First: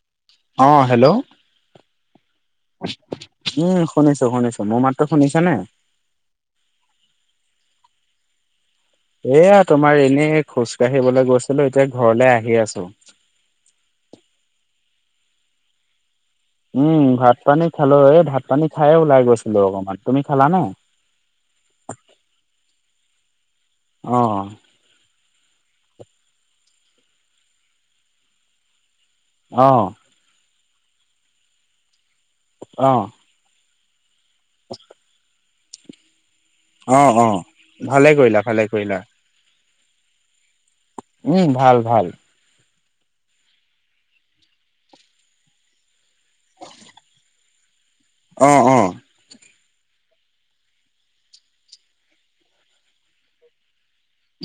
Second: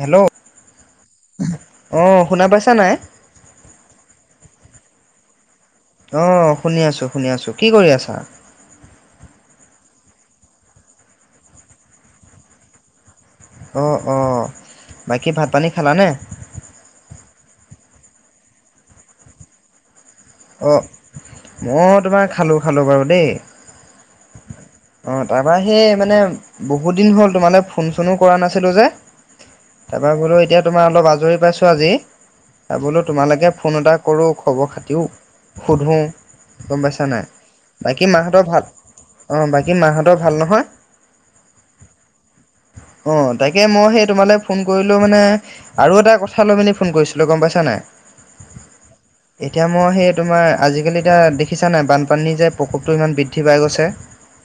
Hello! অ hello! অ শুনা পাইছা নাই? উম শুনিছো শুনিছো মোৰ মাততো শুনিছা নে? অ শুনি আছো শুনি আছো কি কৰি আছা এয়া তোমাৰ এনে খোজকাঢ়িবলৈ গৈছিলো এতিয়া ঘৰলে আহি আছো। অ অ বাকী ভাত পানী খালানে? উম ভাত পানী খালো এই ভাত পানী খাইয়ে ওলাই গৈছিলো অকমান। তুমি খালানে? অ মই তোমাৰ খালো খালো বাৰু দেই। অ অ তাৰপৰা সেই মানে বহুত দিন হ'ল তোমালে ফোন চোনো কৰা নাছিলো যে। অ তাক বোলো এতিয়া তোমাৰ অলপ আজৰি পাইছো আজি আৰু অ বোলো তোমালোকে ফোন এটা কৰো খবৰ খাতিও সোধো। গম অ পাইছা নাই অ ভালে বাকী কৰিলা মাহঁতৰ ভালে ভাল কৰিলা অ বাকী মাহঁতৰ ভাল নহয়। উম ভাল ভাল। অ তাকে মই সেইতো মানে ফোন কৰিলো মানে আৰু এটা কথ চালমিনী ফোন কৰিছিলোঁ গম পাইছা নাই? অঁ অঁ! এতিয়া মই সেপ তোমাৰ আজিকালি এতিয়া দেখিছা নাই বানপানী যে প্ৰকোপটো ইমান বৃদ্ধি পাই গৈছে।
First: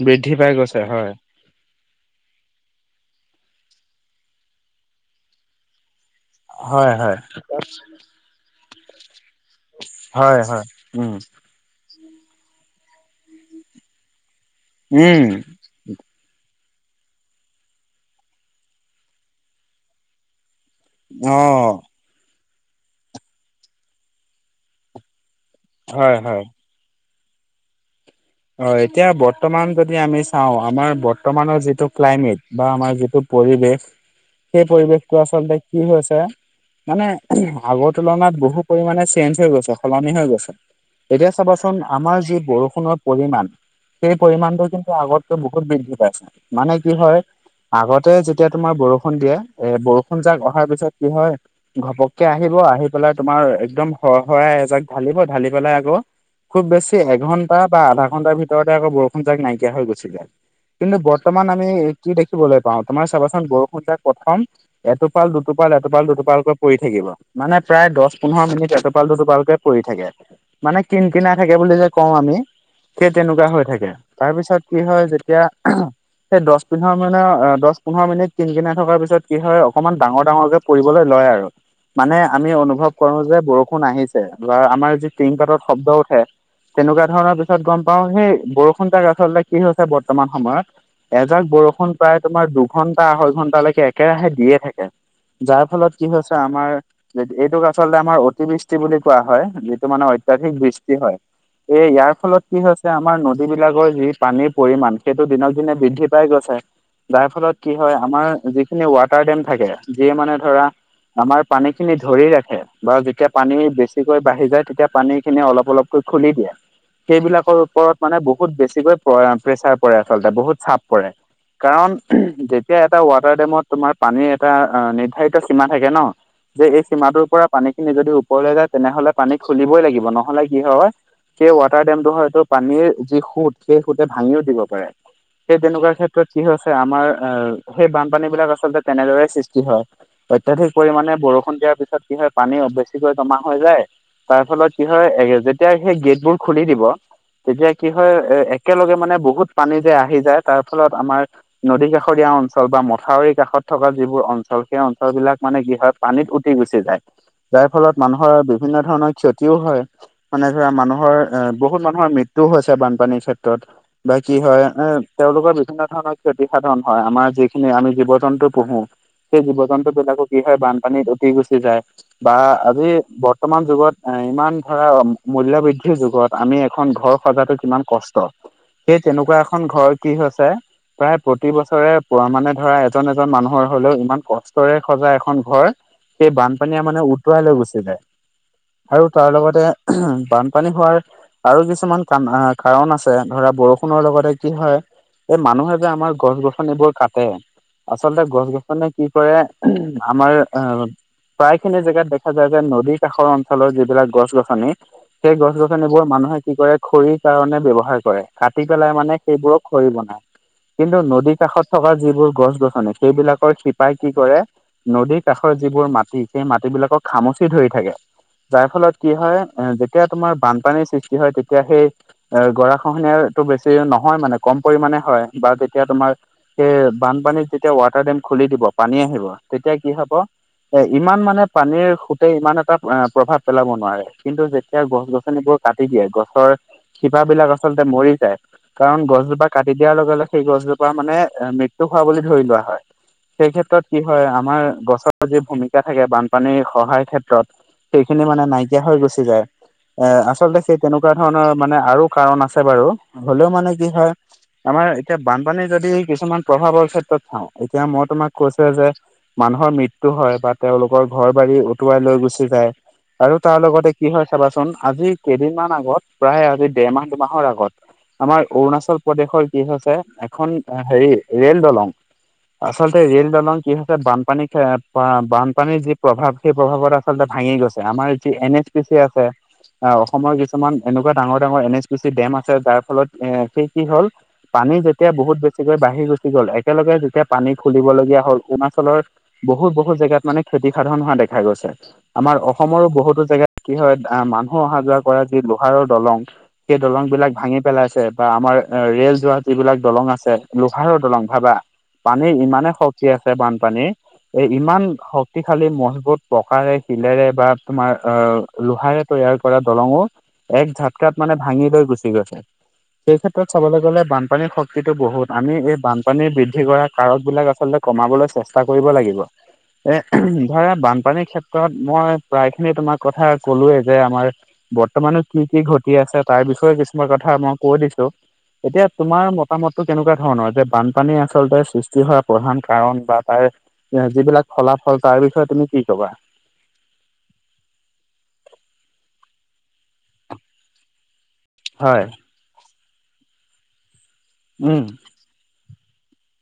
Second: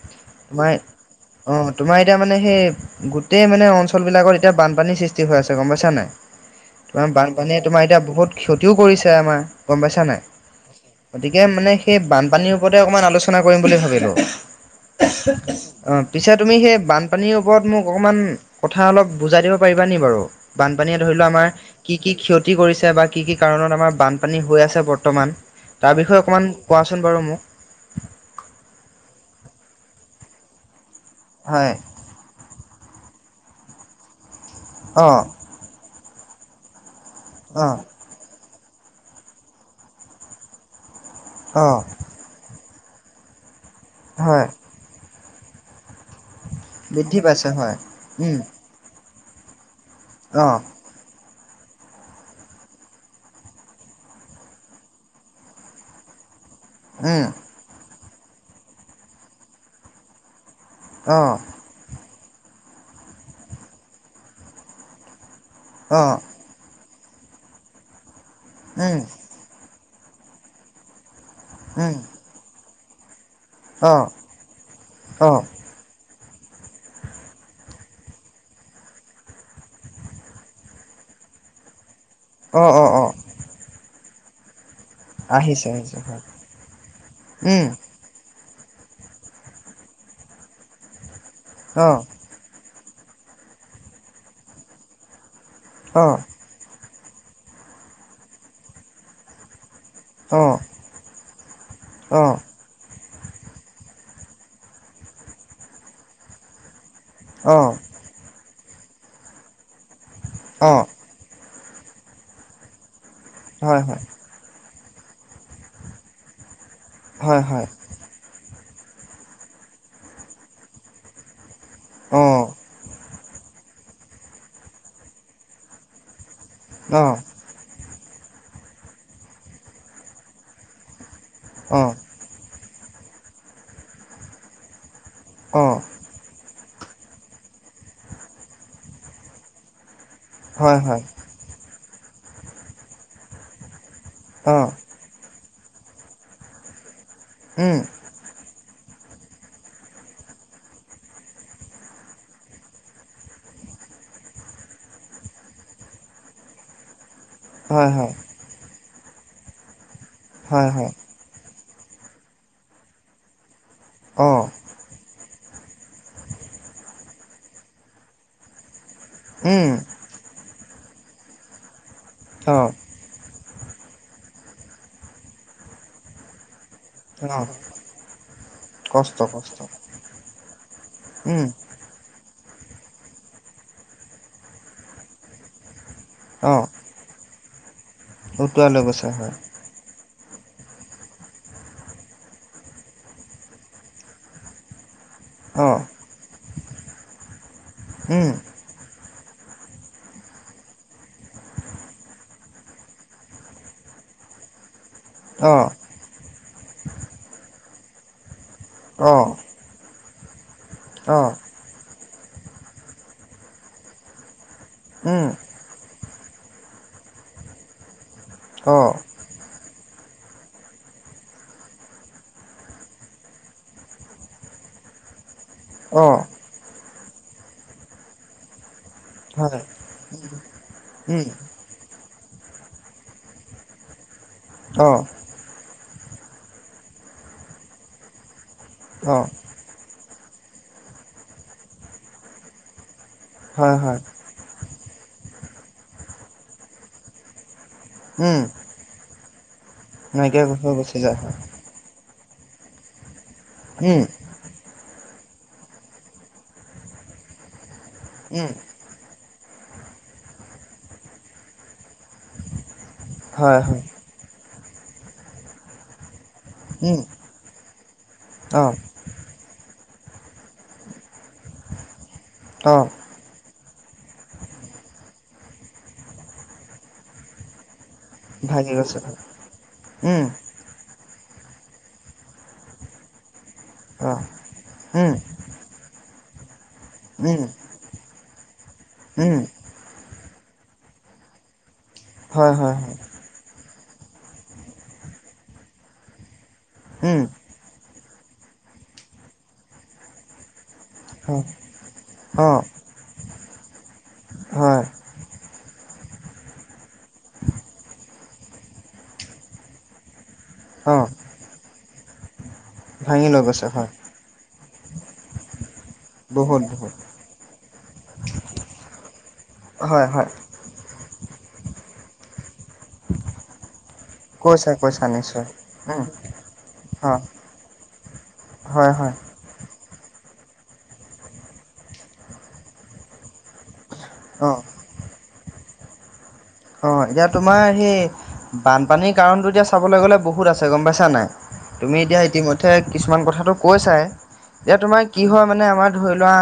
বৃদ্ধি পাই তোমাৰ গৈছে হয়। অঁ তোমাৰ এতিয়া মানে সেই গোটেই মানে অঞ্চল বিলাকত এতিয়া বানপানীৰ সৃষ্টি হৈ আছে গম পাইছা নাই? হয় তোমাৰ হয় বানপানীয়ে তোমাৰ এতিয়া বহুত ক্ষতিও কৰিছে আমাৰ, গম পাইছা নাই? হয়, উম। কে মানে সেই বানপানীৰ ওপৰতে অকমান আলোচনা কৰিম বুলি ভাবিলো? উম অ পিছে তুমি সেই বানপানীৰ ওপৰত মোক অকমান কথা অলপ বুজাই দিব পাৰিবা নি বাৰু? বানপানীয়ে ধৰি লোৱা অ আমাৰ কি কি ক্ষতি কৰিছে বা কি কি কাৰণত আমাৰ বানপানী হৈ আছে বৰ্তমান? তাৰ হয় বিষয়ে হয় অকণমান কোৱাচোন বাৰু মোক? হয় এতিয়া বৰ্তমান যদি আমি চাওঁ, আমাৰ বৰ্তমানৰ হয়। যিটো ক্লাইমেট বা আমাৰ যিটো পৰিৱেশ সেই পৰিৱেশটো অ', আচলতে কি হৈছে মানে উহু অ', আগত তুলনাত বহু পৰিমাণে চেঞ্জ হৈ গৈছে, সলনি হৈ গৈছে। এতিয়া চাবাচোন অ', আমাৰ যি বৰষুণৰ পৰিমাণ সেই হয়, পৰিমাণটো কিন্তু আগত বহুত বৃদ্ধি পাইছে মানে কি বৃদ্ধি হয় পাইছে হয়। আগতে উম, যেতিয়া তোমাৰ বৰ ষুণ দিয়ে, এ বৰষুণ যাক অ', অহাৰ পিছত কি হয় ঘপককে আহিব, আহি পেলাই তোমাৰ একদম শৰ-শৰাই এজাক ঢালিব ঢালি পেলাই আকৌ খুব বেছি উম, এঘন্টা বা আধা ঘণ্টাৰ ভিতৰতে আকৌ বৰষুণজাক নাইকিয়া হৈ গৈছিলে। কিন্তু অ', বৰ্তমান আমি এইটো দেখিবলৈ পাওঁ, তোমাৰ চাবাচোন বৰষুণ যাক প্ৰথম এটোপাল - দুটোপাল এটোপাল - অ', দুটোপালকৈ পৰি থাকিব, মানে প্ৰায় দহ পোন্ধৰ মিনিট উম, এটোপাল - দুটোপালকৈ পৰি থাকে, মানে কিন কিনাই থাকে বুলি যে উম, কওঁ আমি সেই তেনেকুৱা হৈ থাকে অ', তাৰ পিছত কি হয় অ', যেতিয়া আহাঁ সেই দচ পোন্ধৰ মিন অ দচ পোন্ধৰ মিনিট কিনকিন থকাৰ পিছত কি হয় অকনমান ডাঙৰ - ডাঙৰকে পৰিবলৈ লয় আৰু মানে আমি অ', অনুভৱ অ', অ', কৰো যে বৰষুণ আহিছে বা আমাৰ যি তিং পাতত আহিছে শব্দ আহিছে উঠে হয়, তেনেকুৱা ধৰণৰ দু উম, পাও সেই বৰষুনজাক আচলতে কি হৈছে বৰ্তমান সময়ত, এজাক বৰষুণ অ', প্ৰায় তোমাৰ দুঘন্টা আঢ়ৈ ঘণ্টালৈকে একেৰাহে দিয়ে থাকে যাৰ ফলত কি অ', হৈ তা আমাৰ এইটোক আচলতে আমাৰ অতিবৃষ্টি বুলি কোৱা হয় যি টো মানে অত্যাধিক অ', বৃষ্টি হয়, এই ইয়াৰ অ', ফলত কি হৈছে আমাৰ নদীবিলাকৰ যি পানীৰ পৰিমাণ সেইটো দিনক দিনে বৃদ্ধি পাই গৈছে যাৰ ফলত অ', কি হয় আমাৰ যিখিনি ৱাটাৰ ডেম থাকে সেই মানে ধৰা অ', আমাৰ পানীখিনি ধৰি ৰাখে, বাৰু যেতিয়া পানী হয়, হয়, বেছিকৈ বাঢ়ি যায় তেতিয়া পানীখিনি অলপ অলপকৈ খুলি দিয়ে। হয়, সেইবিলাকৰ হয়, ওপৰত মানে বহুত বেছিকৈ পৰা প্ৰেচাৰ পৰে আচলতে বহুত চাপ পৰে। কাৰণ অ', উহু যেতিয়া এটা ৱাটাৰ ডেমত তোমাৰ পানীৰ এটা আ নিৰ্ধাৰিত সীমা থাকে ন যে এই অ', সীমাটোৰ পৰা পানীখিনি যদি ওপৰলৈ যায় তেনেহলে পানী খুলিবই লাগিব নহলে কি হয় সেই ৱাটাৰ অ', ডেমটো হয়তো পানীৰ যি সুত সেই সুতে ভাঙিও দিব পাৰে সেই অ', তেনেকুৱা ক্ষে ত্ৰত কি হৈছে আমাৰ আহ সেই বানপানী বিলাক আচলতে তেনেদৰে সৃষ্টি হয়। অত্যাধিক হয়, হয়, পৰিমাণে বৰষুণ দিয়াৰ পিছত কি হয় পানী বেছিকৈ জমা হৈ যায় তাৰ অ', ফলত কি হয় যেতিয়া সেই গেটবোৰ খুলি দিব তেতিয়া উম, কি হয় এ একেলগে মানে বহুত পানী যে আহি যায় তাৰ ফলত আমাৰ নদী কাষৰীয়া অঞ্চল বা মথাউৰি কাষত থকা যিবোৰ অঞ্চল সেই অঞ্চল বিলাক মানে কি হয় পানীত উটি গুচি যায়। যাৰ হয়, ফলত হয়, মানুহৰ বিভিন্ন ধৰণৰ ক্ষতিও হয়, মানে হয়, ধৰা হয়, মানুহৰ এ বহুত মানুহৰ মৃত্যুও হৈছে বানপানীৰ ক্ষেত্ৰত বা কি অ', হয় এ তেওঁলোকৰ বিভিন্ন ধৰণৰ ক্ষতি সাধন হয়, আমাৰ যিখিনি আমি জীৱ-জন্তু পোহো সেই জীৱ উম, - জন্তুবিলাকো কি হয় বানপানীত উতি গুচি যায় বা অ', আজি ব তমান যুগত ইমান ধৰা মূল্য বৃদ্ধিৰ যুগত আমি এখন ঘৰ অ', সজাটো কিমান কষ্ট? সেই কষ্ট তেনেকুৱা কষ্ট, এখন ঘৰ কি হৈছে প্ৰায় উম, প্ৰতি বছৰে পোৱা মানে ধৰা এজন - এজন মানুহৰ হলেও ইমান কষ্টৰে সজা এখন ঘৰ সেই অ', বানপানীয়ে মানে উতুৱাই লৈ গুচি যায়, উটুৱাই লৈ গৈছে আৰু তাৰ হয়, লগতে উহু, বানপানী হোৱাৰ আৰু কিছুমান কান কাৰণ আছে ধৰা বৰষুণৰ লগতে কি হয় এই মানুহে অ', যে আমাৰ গছ - গছনিবোৰ কাটে, আচলতে উম, গছ- গছ মানে কি কৰে উহু আমাৰ আ' প্ৰায়খিনি জেগাত দেখা যায় যে নদী কাষৰ অঞ্চলৰ যিবিলাক গছ-গছনি সেই অ', গছ-গছনিবোৰ মানুহে কি কৰে খৰিৰ কাৰণে ব্যৱহাৰ কৰে কাটি পেলাই মানে অ', সেইবোৰক কৰি বনায় কিন্তু নদী অ', কাষত থকা যিবোৰ গছ-গছনি সেইবিলাকৰ শিপাই কি কৰে নদীৰ উম, কাষত যিবোৰ মাটি সেই মাটবিলাকক খামুচি ধৰি থাকে যাৰ ফলত অ', কি হয় এ যে তিয়া তোমাৰ বানপানীৰ সৃ কি হয় তেতিয়া সেই এ গৰাখহনীয়াটো বেছি নহয় মানে কম পৰিমাণে হয় বা বে তেতিয়া তোমাৰ অ', সেই বানপানীত যেতিয়া ৱাটাৰ ডেম খুলি দিব, পানী আহি ব হয়, তেতিয়া কি হব, এ ইমান উম, মানে পানীৰ সুতে ইমান এটা আ প্ৰভাৱ পেলাব নোৱাৰে, কিন্তু যেতিয়া গছ অ', -গছনিবোৰ কাটি দিয়ে, গছৰ শিপাবিলাক আচলতে মৰি যায়, কাৰণ অ', গছজোপাক কাটি দিয়াৰ লগে- লগে সেই গছজোপা মানে মৃত্যু হোৱা বুলি ধৰি লোৱা হয়। সেই ক্ষেত্ৰত কি হয় আমাৰ গছৰ যি ভূমিকা থাকে বানপানীৰ সহায় ক্ষেত্ৰত সেইখিনি উম, মানে নাইকিয়া হৈ গুচি যায়। নাইকিয়া হৈ চে গুচি তেনেকুৱা যায় হয়, ধৰণৰ মানে আৰু কাৰণ আছে বাৰু, হ'লেও মানে কি উম, হয় আমাৰ এতিয়া বানপানী যদি কিছুমান প্ৰভাৱৰ ক্ষেত্ৰত চাওঁ, এতিয়া মই তোমাক উম, কৈছো যে মানুহৰ মৃত্যু হয় বা তেওঁলোকৰ ঘৰ বাৰী উটুৱাই লৈ গুচি যায়, আৰু তাৰ লগতে কি হয় চাবাচোন, আজি কেইদিনমান আগত প্ৰায় আজি উম, দেৰমাহ দুমাহৰ আগত, আমাৰ অ', অৰুণাচল প্ৰদেশৰ কি হৈছে, এখন হেৰি ৰেল দলং অ', আচলতে ৰেল দলং কি হৈছে বান পানী সেই আ বা বানপানীৰ যি প্ৰভাৱ, সেই প্ৰভাৱত আচলতে ভাঙি গৈছে আমাৰ যি এন এছ ভাগি পি চি গৈছে হয়, আছে আৰু উম, অসমৰ কিছুমান এনেকুৱা ডাঙৰ-ডাঙৰ N S P C dam আছে যাৰ ফলত এ সেই কি হ'ল অ', পানী যেতিয়া উম, বহুত বেছিকৈ বাঢ়ি গুচি গ'ল, একেলগে যেতিয়া উম, পানী খুলিবলগীয়া হ'ল অৰুণাচলৰ উম, বহুত- বহুত জেগাত মানে ক্ষতি সাধন হোৱা দেখা গৈছে। আমাৰ হয়, হয়, অসমৰো হয়, বহুতো জেগাত কি হয় আ মানুহ অহা যোৱা কৰা যি লোহাৰৰ দলং সেই উম, দলংবিলাক ভাঙি পেলাইছে বা আমাৰ ৰেল যোৱা যিবিলাক দলং আছে, লোহাৰৰ দলং হয়, ভাবা? পানী অ', ইমানে শক্তি আছে বানপানীৰ এই হয়, ইমান শক্তিশালী মজবুত প্ৰকাৰে শিলেৰে বা তোমাৰ অ লোহাৰে তৈয়াৰ কৰা দলঙো এক অ', ঝাটকাত মানে ভাঙি লৈ গুচি গৈছে। সেই ভাঙি লৈ ক্ষেত্ৰত গৈছে চাবলৈ হয়, গ'লে বানপানীৰ শক্তিটো বহুত, আমি এই বানপানী বহুত বৃদ্ধি কৰা বহুত, কাৰকবিলাক আচলতে কমাবলৈ চেষ্টা কৰিব লাগিব, এ হয়, হয়, উহু ধৰা বানপানীৰ ক্ষেত্ৰত মই প্ৰায় খিনি তোমাৰ কথা ক'লোয়ে। যে আমাৰ কৈছা কৈছা বৰ্তমানো নিশ্চয়, কি- কি ঘটি উম, আছে তাৰ বিষয়ে কিছুমান অ', কথা মই কৈ দিছো। এতিয়া হয়, হয়, তোমাৰ মত তোমাৰ মতটো কেনেকুৱা ধৰণৰ যে বানপানী আচলতে সৃষ্টি হোৱা প্ৰধান কাৰণ বা তাৰ যিবিলাক অ', ফলাফল তাৰ বিষয়ে তুমি কি ক'বা? অ', এতিয়া তোমাৰ সেই বানপানীৰ কাৰণটো এতিয়া চাবলৈ গ'লে বহুত আছে গম পাইছা নাই? তুমি হয়। এতিয়া ইতিমধ্যে কিছুমান কথাটো কৈ চা এ, এতিয়া উম, তোমাক কি হয় মানে আমাৰ ধৰি লোৱা,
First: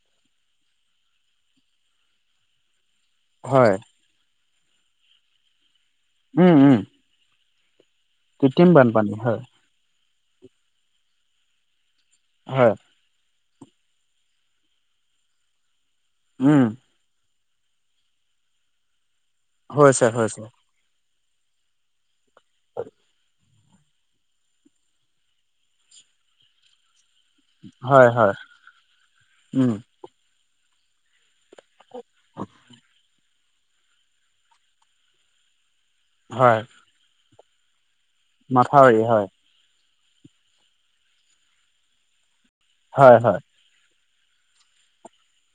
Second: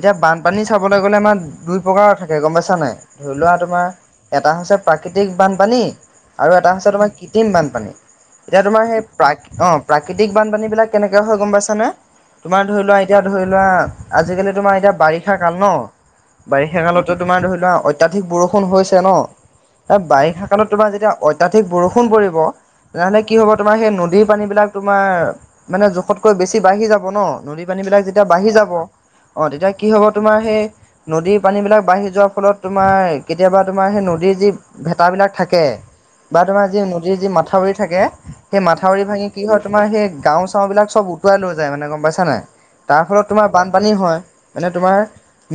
এতিয়া বানপানী চাবলৈ গ'লে আমাৰ দুই প্ৰকাৰৰ থাকে গম পাইছা নাই? ধৰি লোৱা হয়, তোমাৰ এটা হৈছে প্ৰাকৃতিক বানপানী, আৰু উম, এটা উম, হৈছে তোমাৰ কৃত্ৰিম বানপানী, এতিয়া কৃত্ৰিম তোমাৰ সেই বানপানী প্ৰাক, হয়, অ' প্ৰাকৃতিক বানপানী বিলাক কেনেকে হয় গম পাইছানে? তোমাৰ হয়, ধৰি লোৱা এতিয়া ধৰি লোৱা আজিকালি তোমাৰ এতিয়া বাৰিষা কাল ন? উম। বাৰিষা কালত ত তোমাৰ ধৰি লোৱা অত্যাধিক বৰষুণ হৈছে ন? হৈছে, হৈছে, বাৰিষা কালত তোমাৰ যেতিয়া অত্যাধিক বৰষুণ পৰিব, তেনেহ'লে কি হ'ব? তোমাৰ সেই নদীৰ পানী বিলাক তোমাৰ মানে জোখতকৈ বেছি বাঢ়ি যাব ন? নদী পানী বিলাক হয়, যেতিয়া হয়, বাঢ়ি যাব। অ', তেতিয়া উম, কি হ'ব তোমাৰ সেই নদীৰ পানী বিলাক আগবাঢ়ি যোৱাৰ ফলত তোমাৰ কেতিয়াবা তোমাৰ সেই নদীৰ যি ভেতাবিলাক থাকে বা হয়, তোমাৰ যি নদীৰ যি মাথাউৰি থাকে, সেই মাথাউৰি ভাঙি কি হয় তোমাৰ সেই গাওঁ চাওঁ বিলাক চব উটুৱাই লৈ যায় মানে গম পাইছা নাই? তাৰ হয়, ফলত হয়, তোমাৰ বানপানী হয়, মানে তোমাৰ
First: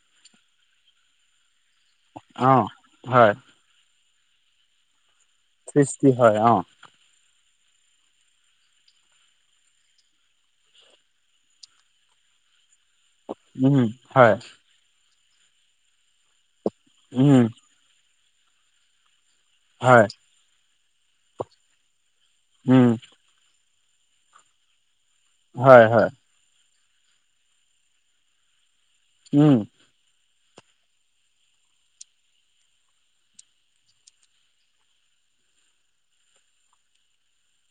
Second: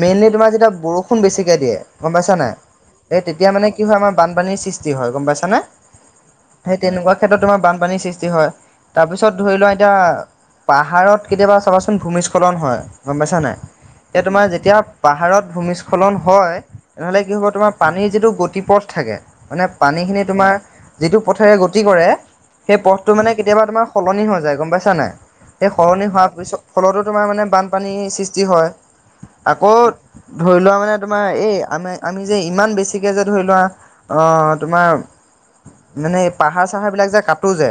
মেইনলি তোমাৰ যেতিয়া বৰষুণ বেছিকে দিয়ে গম পাইছা নাই, অ', এই হয়, তেতিয়া মানে কি হয় আমাৰ বানপানীৰ সৃষ্টি হয় গম পাইছানে? সৃষ্টি হয় অ'। সেই তেনেকুৱা ক্ষেত্ৰত তোমাৰ বানপানীৰ সৃষ্টি হয়, তাৰপিছত ধৰি লোৱা এতিয়া পাহাৰত কেতিয়াবা চাবাচোন ভূমিস্খলন হয়। গম পাইছা নাই? উম, এতিয়া হয়, তোমাৰ যেতিয়া পাহাৰত ভূমিস্খলন হয়, তেনেহ'লে কি উম, হ'ব তোমাৰ পানীৰ যিটো গতি পথ থাকে। মানে হয়, পানীখিনি তোমাৰ যিটো পথেৰে গতি কৰে সেই উম, পথটো মানে কেতিয়াবা তোমাৰ সলনি হৈ যায় গম পাইছা নাই? সেই হয়, সলনি হয়, হোৱাৰ পিছত ফলতো তোমাৰ মানে বানপানীৰ সৃষ্টি হয়, উম, আকৌ ধৰি লোৱা মানে তোমাৰ এই আমি-আমি যে ইমান বেছিকে যে ধৰি লোৱা অ, তোমাৰ মানে পাহাৰ চাহাৰ বিলাক যে কাটো যে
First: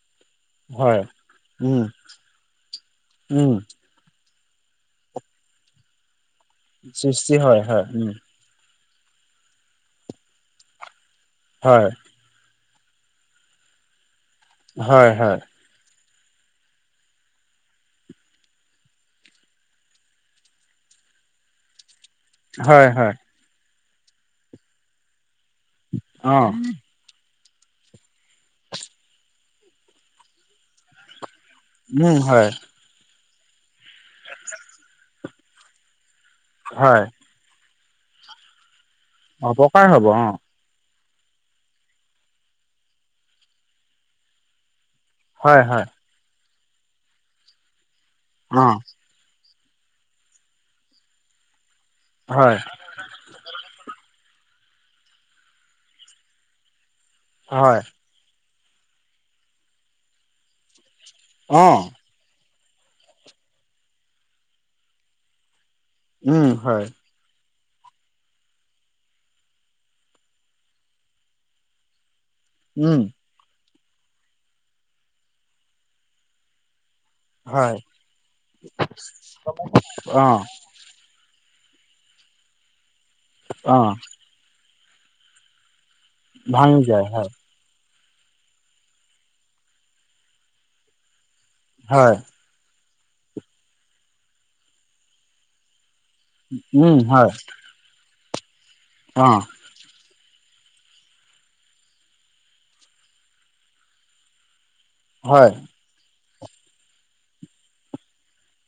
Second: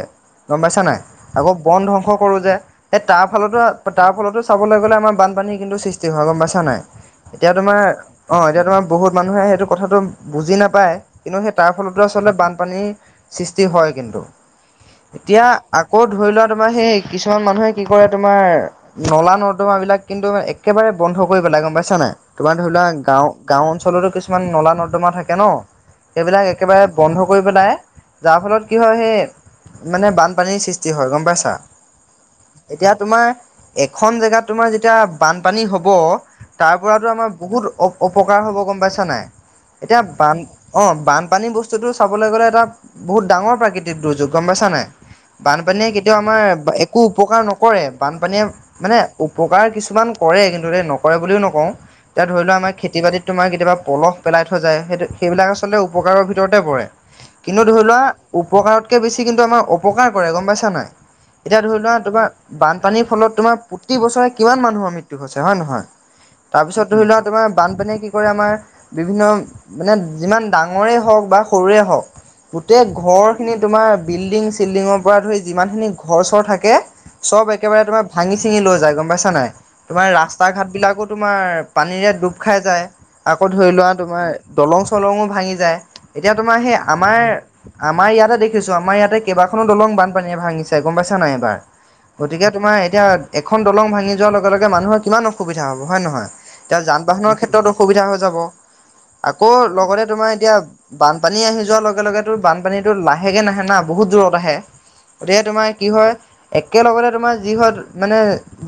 গম পাইছা নাই? হয়, আকৌ বন উম, ধ্বংস কৰোঁ যে, সেই উম, তাৰফালতো তাৰ ফলতো চাবলৈ গ'লে আমাৰ বানপানী কিন্তু সৃষ্টি হয় গম পাইছা নাই? সৃষ্টি এতিয়া হয়, তোমাৰ হয়, উম, অ', এতিয়া তোমাৰ বহুত মানুহে সেইটো কথাটো বুজি নাপায়, কিন্তু সেই তাৰ হয়, ফলতো আচলতে বানপানীৰ সৃষ্টি হয় কিন্তু। হয়, হয়, এতিয়া আকৌ ধৰি লোৱা তোমাৰ সেই কিছুমান মানুহে কি কৰে তোমাৰ নলা নৰ্দুমা বিলাক কিন্তু মানে একেবাৰে বন্ধ কৰিব পেলাই গম পাইছা নাই? তোমাৰ ধৰি হয়, লোৱা হয়। গাঁও-গাঁও অঞ্চলতো কিছুমান নলা নৰ্দমা থাকে ন? সেইবিলাক অ', একেবাৰে বন্ধ কৰি পেলাই, যাৰ ফলত কি হয় সেই মানে বানপানীৰ সৃষ্টি হয় গম পাইছা? উম, হয়। এতিয়া তোমাৰ এখন জেগাত তোমাৰ যেতিয়া বানপানী হব তাৰ হয়, পৰাতো আমাৰ বহুত অ অপকাৰ হ'ব গম পাইছা নাই? অপকাৰ এতিয়া হ'ব অ', বান অ', বানপানী বস্তুতটো চাবলৈ গ'লে এটা বহুত ডাঙৰ প্ৰাকৃতিক দুৰ্যোগ গম পাইছা নাই? হয়, হয়, বানপানীয়ে কেতিয়াও আমাৰ একো উপকাৰ নকৰে, বানপানীয়ে অ', মানে উপকাৰ কিছুমান কৰে কিন্তু ডেই নকৰে বুলিও নকওঁ। এতিয়া ধৰি লোৱা হয়, আমাৰ খেতি খেতি বাতিত তোমাৰ কেতিয়াবা পলহ পেলাই থৈ যায়, সেইটো সেইবিলাক আচলতে উপকাৰৰ ভিতৰতে পৰে। কিন্তু হয়, ধৰি লোৱা উপকাৰতকে বেছি কিন্তু আমাৰ অপকাৰ কৰে গম পাইছা নাই? এতিয়া ধৰি অ', লোৱা তোমাৰ বানপানীৰ ফলত তোমাৰ প্ৰতি বছৰে কিমান মানুহৰ মৃত্যু হৈছে হয় নে নহয়? উম, হয়, তাৰপিছত ধৰি লোৱা তোমাৰ বানপানীয়ে কি কৰে আমাৰ বিভিন্ন মানে যিমান ডাঙৰে হওঁক বা সৰুৰে হওঁক, গোটেই উম, ঘৰ খিনি তোমাৰ বিল্ডিং চিল্ডিঙৰ পৰা ধৰি যিমানখিনি ঘৰ চৰ থাকে চব হয়, একেবাৰে তোমাৰ ভাঙি চিঙি লৈ যায় গম পাইছা নাই? তোমাৰ ৰাস্তা অ', ঘাট বিলাকো তোমাৰ পানীৰে ডুব খাই যায় আকৌ ধৰি লোৱা অ', তোমাৰ দলং চলংঙো ভাঙি যায় এতিয়া তোমাৰ সেই ভাঙি যায় আমাৰ হয়, আমাৰ ইয়াতে দেখিছো আমাৰ ইয়াতে কেইবাখনো দলং বানপানীয়ে ভাঙিছে গম পাইছা নাই এবাৰ হয় গতিকে তোমাৰ এতিয়া এখন দলং ভাঙি যোৱাৰ লগে লগে মানুহৰ কিমান অসুবিধা হ'ব হয় নহয় এতিয়া উম, যান হয়, বাহনৰ ক্ষেত্ৰত অসুবিধা হৈ যাব অ', আকৌ লগতে তোমাৰ এতিয়া বানপানী আহি যোৱাৰ লগে লগেতো বানপানীতো লাহেকে নাহে না বহুত দূৰত আহে গতিকে হয়, তোমাৰ কি হয় একেলগতে তোমাৰ যি হয় মানে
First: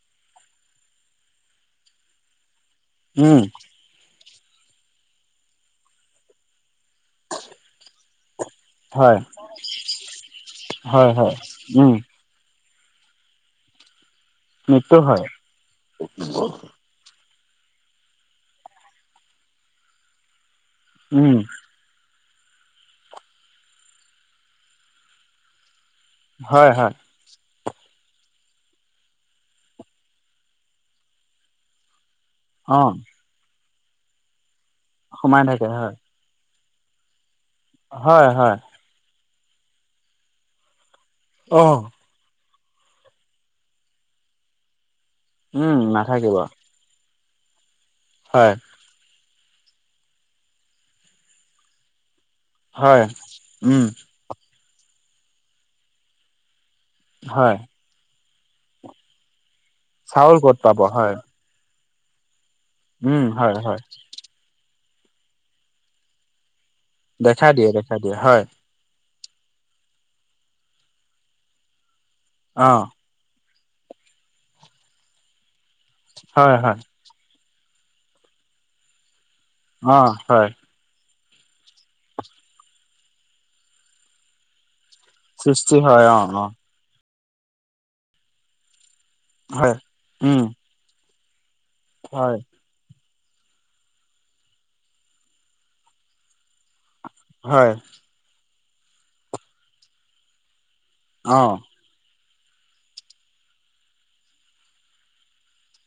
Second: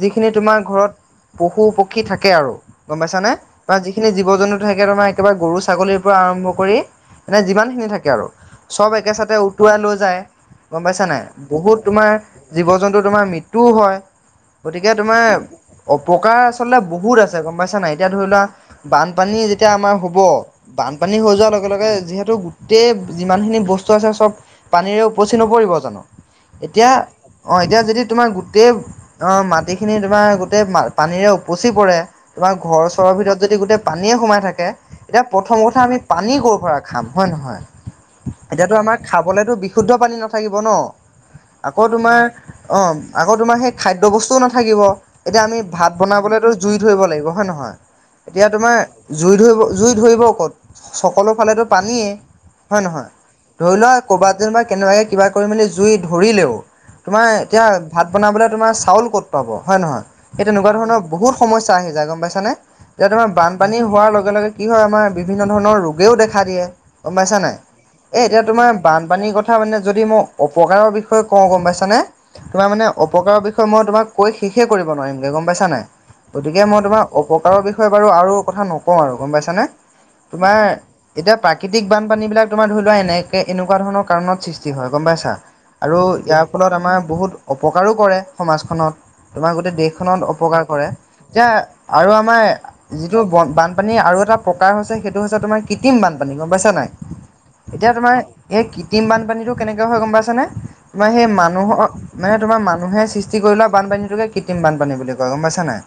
যিখিনি তোমাৰ ঘৰত পশু পক্ষী থাকে আৰু গম পাইছানে উম, তোমাৰ যিখিনি জীৱ জন্তু থাকে তোমাৰ একবাৰে গৰু ছাগলীৰ পৰা আৰম্ভ কৰি এনে যিমান খিনি থাকে আৰু চব হয়, একেচাতে উটুৱাই লৈ যায় গম পাইছা হয়, নাই হয়, বহুত উম, তোমাৰ জীৱ জন্তু তোমাৰ মৃত্যুও হয় গতিকে মৃত্যু তোমাৰ হয়, অপকাৰ আচলতে বহুত আছে গম পাইছা নাই এতিয়া ধৰি লোৱা বানপানী যেতিয়া আমাৰ হ'ব বানপানী হৈ উম, যোৱাৰ লগ লগে লগে যিহেতু গোটেই যিমানখিনি বস্তু আছে চব পানীৰে উপচি নপৰিব জানো হয়, এতিয়া হয়, অ এতিয়া যদি তোমাৰ গোটেই অ মাটিখিনি তোমাৰ গোটেই পানীৰে উপচি পৰে তোমাৰ ঘৰ অ', চৰৰ ভিতৰত যদি গোটেই পানীয়ে সোমাই থাকে তেতিয়া সোমাই প্ৰথম থাকে কথা হয়, আমি পানী কৰ পৰা খাম হয় নহয় হয়, হয়, এতিয়াতো আমাক খাবলেতো বিশুদ্ধ পানী নাথাকিব ন অ', আকৌ তোমাৰ অ আকৌ তোমাৰ সেই খাদ্য বস্তুও নাথাকিব এতিয়া আমি উম, ভাত নাথাকিব বনাবলৈতো জুই ধৰিব লাগিব, হয় নহয় এতিয়া হয়, তোমাৰ জুই ধৰিব জুই ধৰিব ক'ত সকলো ফালেতো পানীয়ে হয় নহয়, ধৰি উম, লোৱা কৰ'বাত যেনিবা কেনেবাকে কিবা কৰি মেলি জুই ধৰিলেও তোমাৰ হয়, এতিয়া ভাত বনাবলৈ তোমাৰ চাউল ক'ত পাব হয় নহয়, চাউল সেই ক'ত তেনেকোৱা পাব ধৰণৰ হয়, বহুত সমস্যা আহি যায় গম পাইছানে। এতিয়া উম, তোমাৰ হয়, বানপানী হয়, হোৱাৰ লগে লগে কি হয় আমাৰ বিভিন্ন ধৰণৰ ৰোগেও দেখা দিয়ে। গম পাইছা দেখাই নাই দিয়ে, দেখাই দিয়ে এ এতিয়া হয়, তোমাৰ বানপানীৰ ক থা মানে যদি ম অপকাৰৰ বিষয়ে কও গম পাইছানে তোমাৰ অ', মানে অপকাৰৰ বিষয়ে মই তোমাক কৈ শেষে কৰিব নোৱাৰিমগৈ গম পাইছা নাই হয় গতিকে হয় মই তোমাক অপকাৰৰ বিষয়ে বাৰু আৰু কথা নকও আৰু গম পাইছানে, অ হয় তোমাৰ এতিয়া প্ৰাকৃতিক বানপানী বিলাক তোমাৰ ধৰি লোৱা এনেকে এনেকোৱ ধৰণৰ কাৰণত সৃ ষ্টি হয় গম পাইছা সৃষ্টি আৰু হয় অ অ ইয়াৰ ফলত আমাৰ বহুত অপকাৰো কৰে সমাজখনত। তোমাৰ গোটেই হয় দেশখনত উম অপকাৰ কৰে এতিয়া আৰু হয় আমাৰ যিটো বানপানীৰ আৰু এটা প্ৰকাৰ হৈছে সেইটো হৈছে তোমাৰ কৃত্ৰিম বানপানী গম পাইছা নাই? হয় এতিয়া তোমাৰ এই কৃত্ৰিম বানপানীটো কেনেকে হয় গম পাইছানে, তোমাৰ সেই অ মানুহৰ মানে তোমাৰ মানুহে সৃষ্টি কৰি লোৱা বানপানীটোকে কৃত্ৰিম বানপানী বুলি কয় গম পাইছা নাই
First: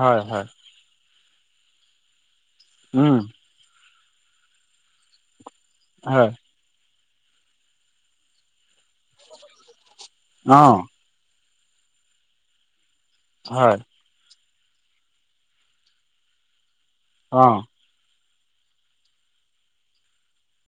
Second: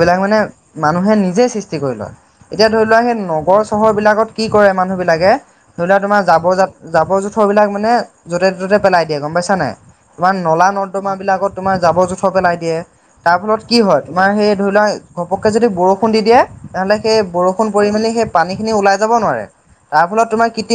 হয় মানে হয় মানুহে নিজে সৃষ্টি কৰি লয়। এতিয়া ধৰি লোৱা সেই উম নগৰ চহৰবিলাকত কি কৰে মানুহবিলাকে ধৰি লোৱা তোমাৰ হয় জাবৰ যাত জাবৰ জোথৰ বিলাক মানে য'তে ত'তে পেলাই দিয়ে গম পাইছা নাই, তোমাৰ অ নলা ন ৰ্দমা বিলাকত তোমাৰ জাবৰ জোথৰ পেলাই দিয়ে তাৰ ফলত কি হয়? তোমাৰ সেই ধৰি লোৱা ঘপককে যদি বৰষুণ দি দিয়ে তেনেহলে সেই বৰ অ কৰি মেলি হেই পানী ওলাই যাব নোৱাৰে তাৰ ফলত তোমৰ কৃত্ৰিম